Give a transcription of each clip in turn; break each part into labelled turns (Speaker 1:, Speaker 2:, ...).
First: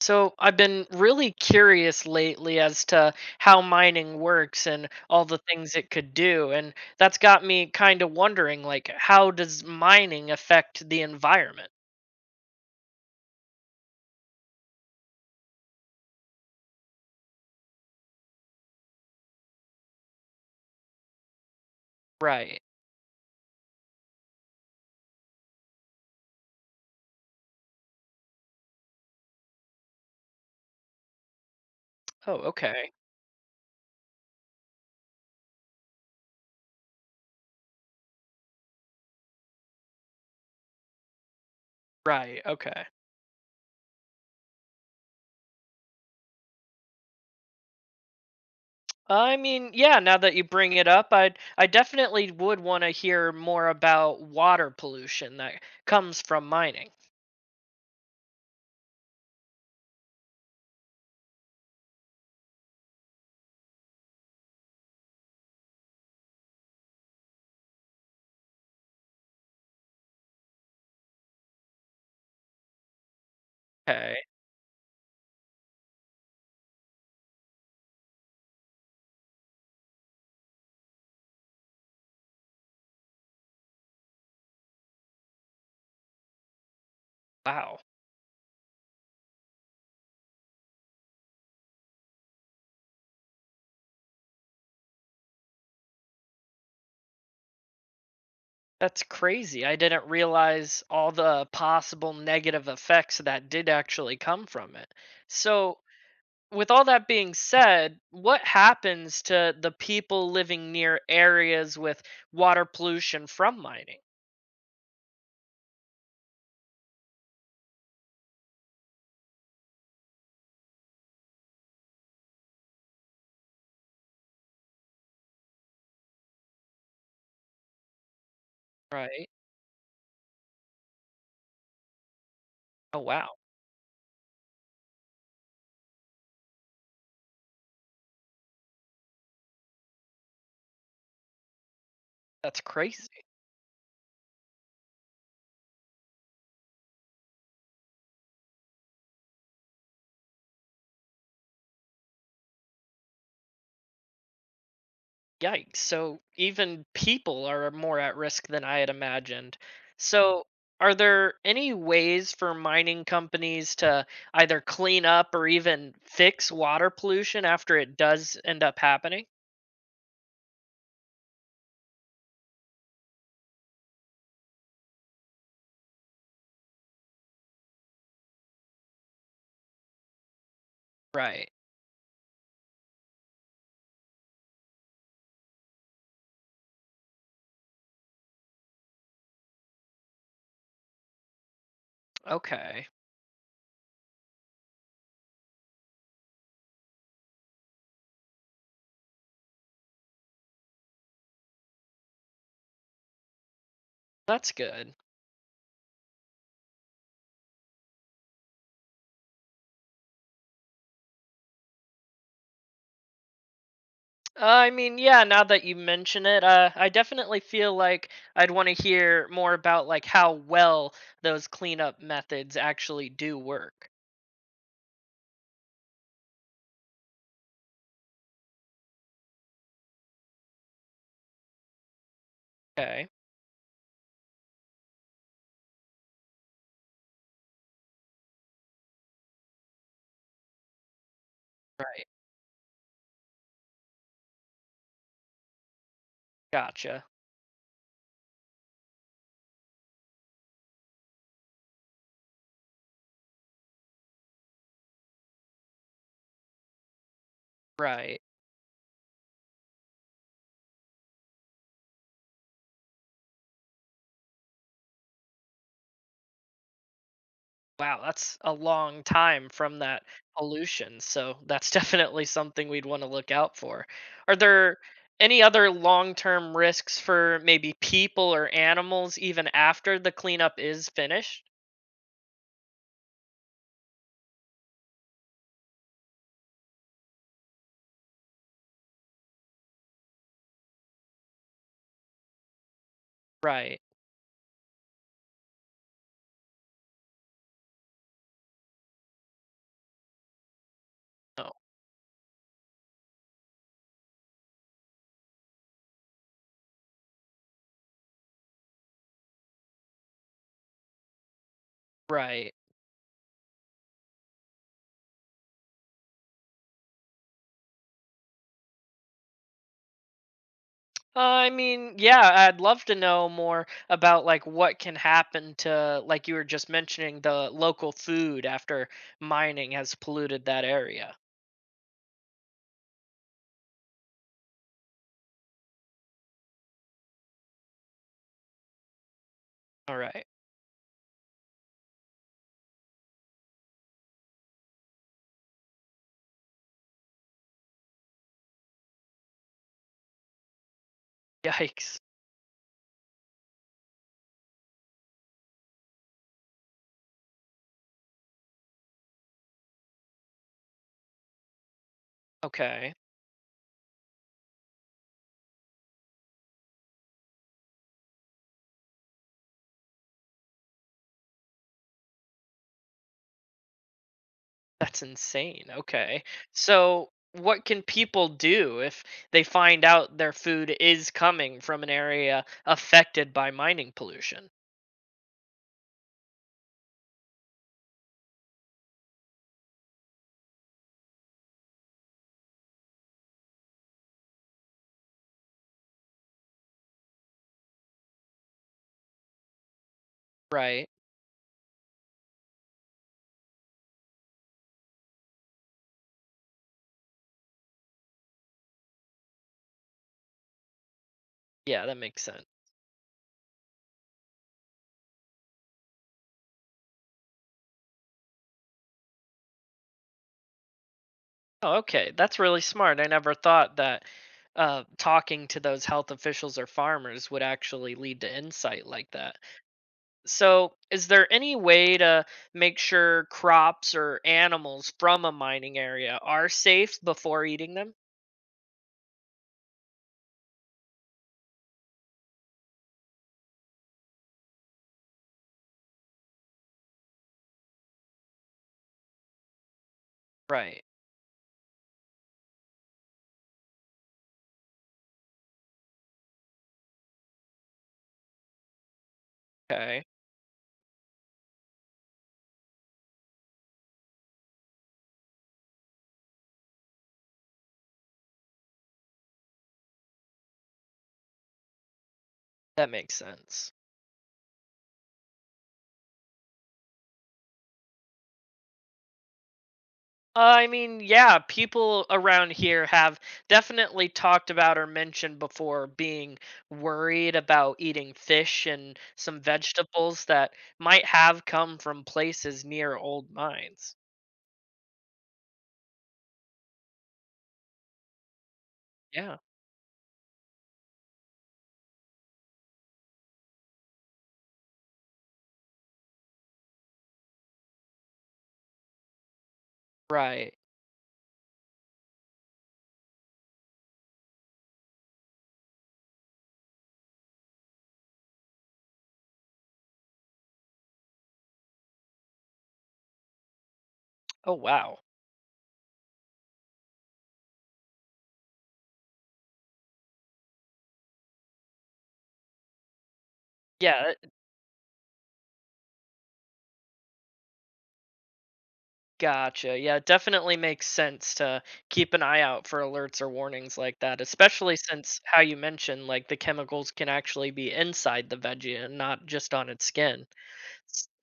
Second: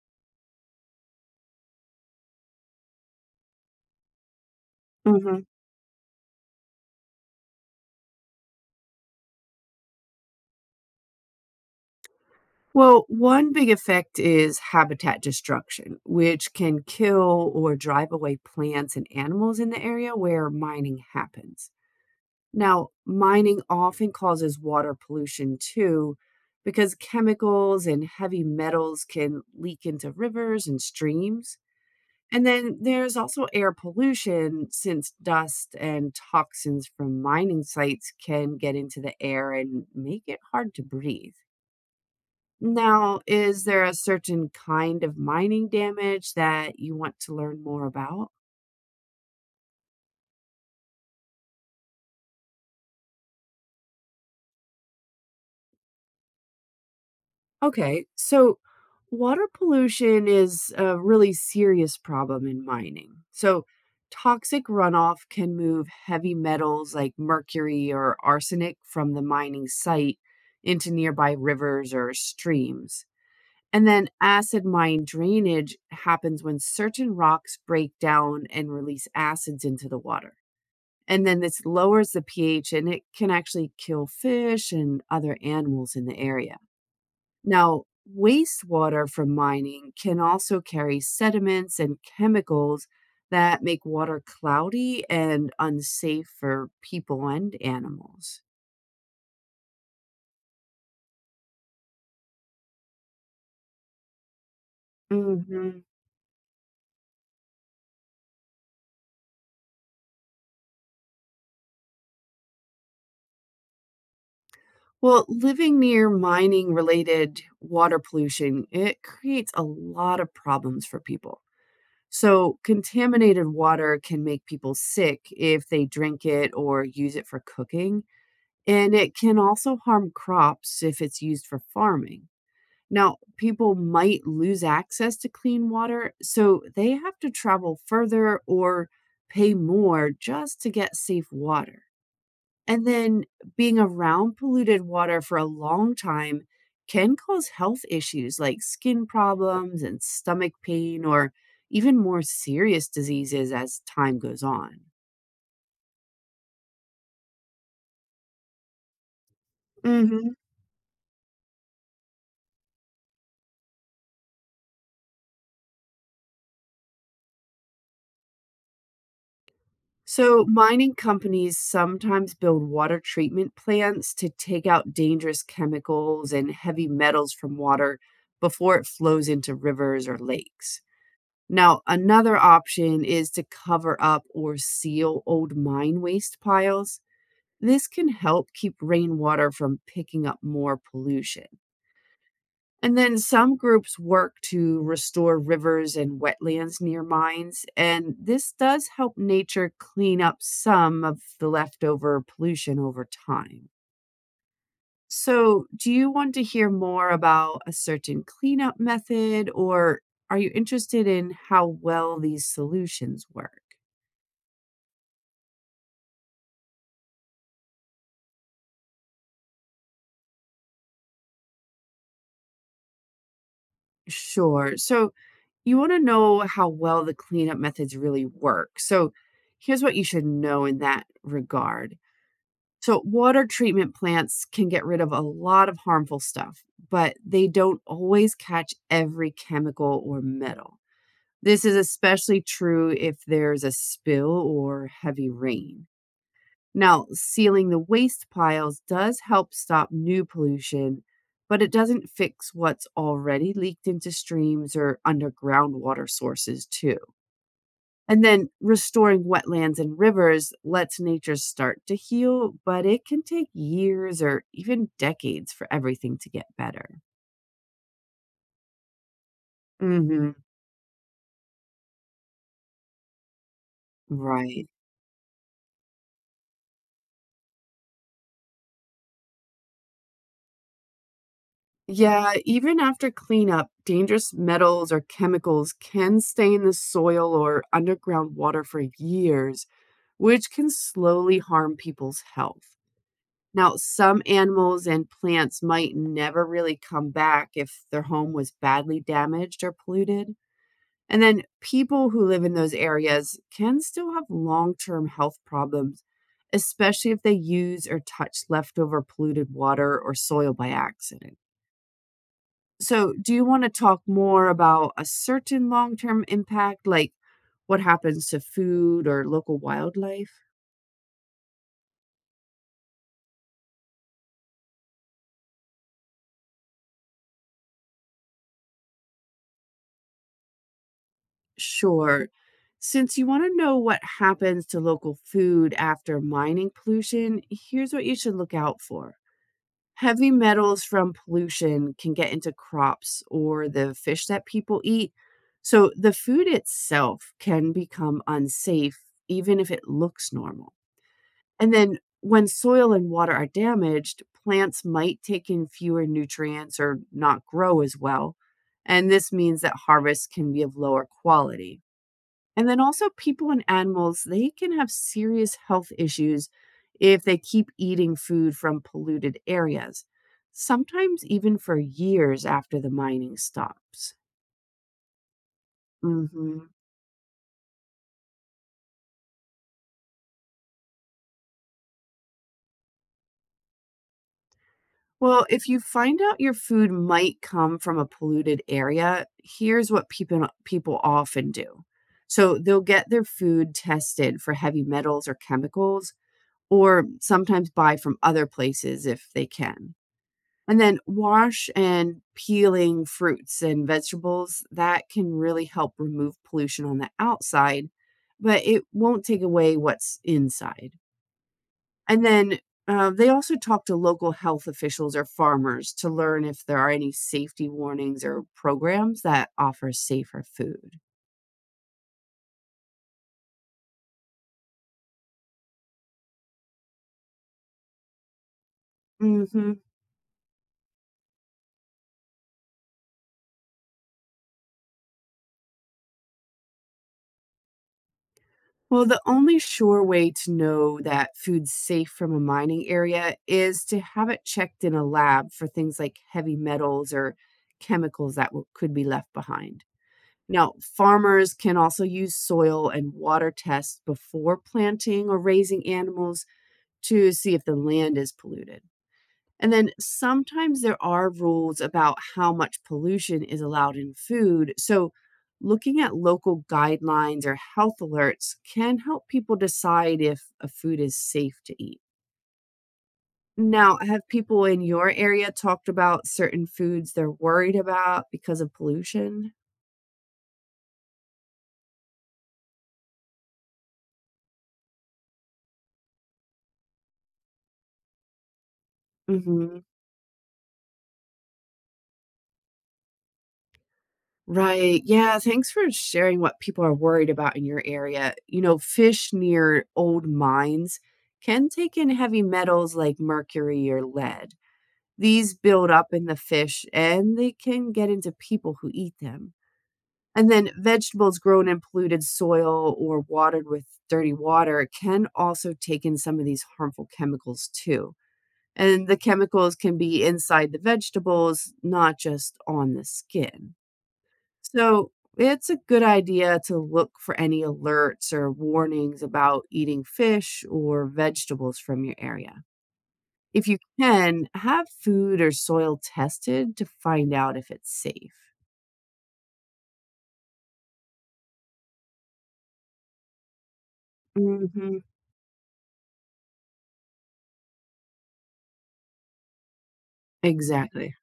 Speaker 1: So I've been really curious lately as to how mining works and all the
Speaker 2: Mhm.
Speaker 1: things it could do, and that's got me kind of wondering, like, how does mining affect the environment?
Speaker 2: Well, one big effect is habitat destruction, which can kill or drive away plants and animals in the area where mining happens.
Speaker 1: Right.
Speaker 2: Now, mining often causes water pollution too, because chemicals and heavy metals can leak into rivers and streams.
Speaker 1: Oh,
Speaker 2: And then
Speaker 1: okay.
Speaker 2: there's also air pollution, since dust and toxins from mining sites can get into the air and make it hard to breathe.
Speaker 1: Right. Okay.
Speaker 2: Now, is there a certain kind of mining damage that you want to learn more about?
Speaker 1: I mean, yeah, now that you bring it up, I definitely would want to hear more about water pollution that comes from mining.
Speaker 2: Okay, so water pollution is a really serious problem in mining. So, toxic runoff can move heavy metals like mercury or arsenic from the mining site into nearby rivers or streams. And then
Speaker 1: Okay.
Speaker 2: acid mine drainage happens when certain rocks break down and release acids into the water. And then this lowers the pH and it can actually kill fish and other animals in the area.
Speaker 1: Wow.
Speaker 2: Now, wastewater from mining can also carry sediments and chemicals that make water cloudy and unsafe for people and animals.
Speaker 1: That's crazy. I didn't realize all the possible negative effects that did actually come from it. So,
Speaker 2: Hmm.
Speaker 1: with all that being said, what happens to the people living near areas with water pollution from mining?
Speaker 2: Well, living near mining related water pollution, it creates a lot of problems for people. So, contaminated water can make people sick if they drink it or use it for cooking, and it
Speaker 1: Right.
Speaker 2: can also harm crops if it's used for farming.
Speaker 1: Oh,
Speaker 2: Now,
Speaker 1: wow.
Speaker 2: people might lose access to clean water, so they have to travel further or pay more just to get safe water.
Speaker 1: That's
Speaker 2: And then
Speaker 1: crazy.
Speaker 2: being around polluted water for a long time can cause health issues like skin problems and stomach pain, or even more serious diseases as time goes on.
Speaker 1: Yikes. So even people are more at risk than I had imagined. Mm.
Speaker 2: Hmm.
Speaker 1: So are there any ways for mining companies to either clean up or even fix water pollution after it does end up happening?
Speaker 2: So, mining companies sometimes build water treatment plants to take out dangerous chemicals and heavy metals from water before it flows into rivers or lakes.
Speaker 1: Right.
Speaker 2: Now, another option is to cover up or seal old mine waste piles. This can help keep rainwater from picking up more pollution.
Speaker 1: Okay.
Speaker 2: And then some groups work to restore rivers and wetlands near mines, and this does help nature clean up some of the leftover pollution over time.
Speaker 1: That's good.
Speaker 2: So, do you want to hear more about a certain cleanup method, or are you interested in how well these solutions work?
Speaker 1: I mean, yeah, now that you mention it, I definitely feel like I'd want to hear more about like how well those cleanup methods actually do work.
Speaker 2: Sure. So, you want to know how well the cleanup methods really work. So, here's what you should know in that regard. So,
Speaker 1: Okay.
Speaker 2: water treatment plants can get rid of a lot of harmful stuff, but they don't always catch every chemical or metal. This is
Speaker 1: Right.
Speaker 2: especially true if there's a spill or heavy rain. Now,
Speaker 1: Gotcha.
Speaker 2: sealing the waste piles does help stop new pollution, but it doesn't fix what's already leaked into streams or underground water sources, too.
Speaker 1: Right.
Speaker 2: And then restoring wetlands and rivers lets nature start to heal, but it can take years or even decades for everything to get better.
Speaker 1: Wow, that's a long time from that
Speaker 2: Hmm.
Speaker 1: pollution, so that's definitely something we'd wanna look out for. Are
Speaker 2: Right.
Speaker 1: there any other long-term risks for maybe people or animals even after the cleanup is finished?
Speaker 2: Yeah, even after cleanup, dangerous metals or chemicals can stay in the soil or underground water for years, which can slowly harm people's health. Now,
Speaker 1: Right.
Speaker 2: some animals and plants might never really come back if their home was badly damaged or polluted. And then
Speaker 1: No.
Speaker 2: people who live in those areas can still have long term health problems, especially if they use or touch leftover polluted water or soil by accident.
Speaker 1: Right.
Speaker 2: So, do you want to talk more about a certain long term impact, like what happens to food or local wildlife?
Speaker 1: I mean, yeah, I'd love to know more about, like, what can happen to like you were just mentioning, the local food after mining has polluted that area.
Speaker 2: Sure. Since you want to know what happens to local food after mining pollution, here's what you should look out for.
Speaker 1: Alright.
Speaker 2: Heavy metals from pollution can get into crops or the fish that people eat. So the food itself can become unsafe, even if it looks normal. And then
Speaker 1: Yikes.
Speaker 2: when soil and water are damaged, plants might take in fewer nutrients or not grow as well. And this means that harvests can be of lower quality. And then
Speaker 1: Okay.
Speaker 2: also people and animals, they can have serious health issues if they keep eating food from polluted areas, sometimes even for years after the mining stops.
Speaker 1: That's insane. Okay.
Speaker 2: Hmm.
Speaker 1: So, what can people do if they find out their food is coming from an area affected by mining pollution?
Speaker 2: Well, if you find out your food might come from a polluted area, here's what people often do. So they'll get their food tested for heavy metals or chemicals, or sometimes buy from other places if they can. And
Speaker 1: Right.
Speaker 2: then wash and peeling fruits and vegetables, that can really help remove pollution on the outside, but it won't take away what's inside.
Speaker 1: Yeah, that
Speaker 2: And
Speaker 1: makes sense.
Speaker 2: then they also talk to local health officials or farmers to learn if there are any safety warnings or programs that offer safer food.
Speaker 1: Oh, okay. That's really smart. I never thought that talking to those health officials or farmers would actually lead to insight like that.
Speaker 2: Mhm.
Speaker 1: So, is there any way to make sure crops or animals from a mining area are safe before eating them?
Speaker 2: Well, the only sure way to know that food's safe from a mining area is to have it checked in a lab for things like heavy metals or chemicals that will, could be left behind. Now,
Speaker 1: Right.
Speaker 2: farmers can also use soil and water tests before planting or raising animals to see if the land is polluted. And then
Speaker 1: Okay.
Speaker 2: sometimes there are rules about how much pollution is allowed in food. So, looking at local guidelines or health alerts can help people decide if a food is safe to eat.
Speaker 1: That makes sense.
Speaker 2: Now, have people in your area talked about certain foods they're worried about because of pollution?
Speaker 1: I mean, yeah, people around here have definitely talked about or mentioned before being worried about eating fish and some
Speaker 2: Hmm.
Speaker 1: vegetables that might have come from places near old mines.
Speaker 2: Right. Yeah. Thanks for sharing what people are worried about in your area. You know, fish
Speaker 1: Yeah,
Speaker 2: near old mines can take in heavy metals like mercury or lead. These build up in the fish and they can get into people who eat them. And
Speaker 1: right.
Speaker 2: then vegetables grown in polluted soil or watered with dirty water can also take in some of these harmful chemicals too. And the chemicals can be inside the vegetables, not just on the skin.
Speaker 1: Oh, wow.
Speaker 2: So it's a good idea to look for any alerts or warnings about eating fish or vegetables from your area. If you
Speaker 1: Yeah, that-
Speaker 2: can, have food or soil tested to find out if it's safe.
Speaker 1: Gotcha. Yeah, it definitely makes sense to keep an eye out for alerts or warnings like that, especially
Speaker 2: Mhm.
Speaker 1: since how you mentioned, like the chemicals can actually be inside the veggie and not just on its skin.
Speaker 2: Exactly.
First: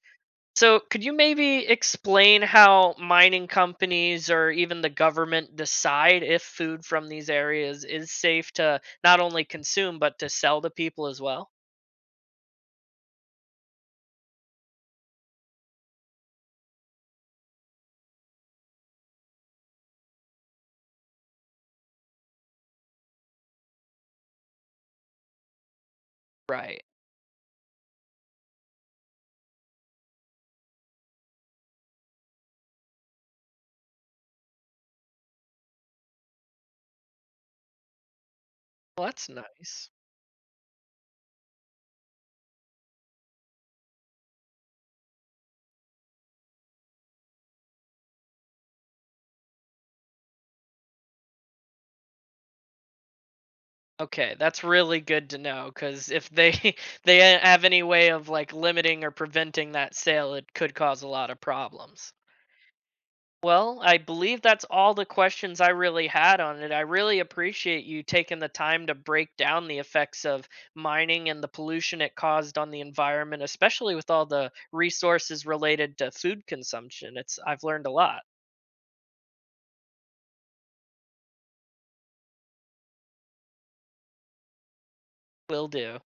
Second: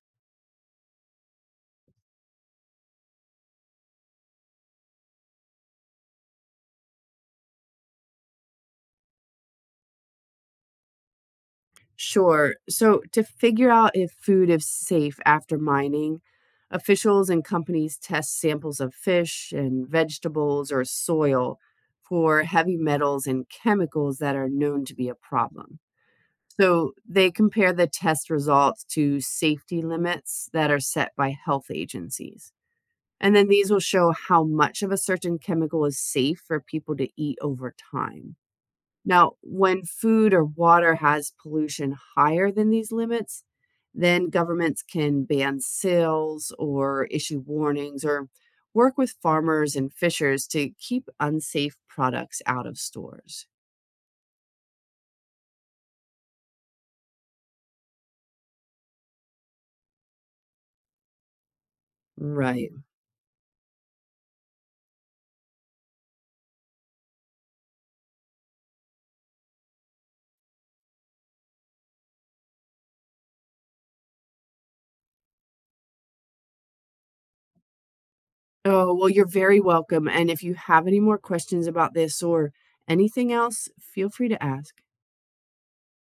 Speaker 1: So, could you maybe explain how mining companies or even the government decide if food from these areas is safe to not only consume but to sell to people as well?
Speaker 2: Sure. So, to figure out if food is safe after mining, officials and companies test samples of fish and vegetables or soil for heavy metals and chemicals that are known to be a problem.
Speaker 1: Right.
Speaker 2: So, they compare the test results to safety limits that are set by health agencies. And then these will show how much of a certain chemical is safe for people to eat over time.
Speaker 1: Well, that's
Speaker 2: Now, when
Speaker 1: nice.
Speaker 2: food or water has pollution higher than these limits, then governments can ban sales or issue warnings or work with farmers and fishers to keep unsafe products out of stores.
Speaker 1: Okay, that's really good to know cuz if they they have any way of like limiting or preventing that sale, it could cause a lot of problems.
Speaker 2: Right.
Speaker 1: Well, I believe that's all the questions I really had on it. I really appreciate you taking the time to break down the effects of mining and the pollution it caused on the environment, especially with all the resources related to food consumption. It's I've learned a lot.
Speaker 2: Oh, well, you're very welcome. And if you have any more questions about this or anything else, feel free to ask.
Speaker 1: Will do.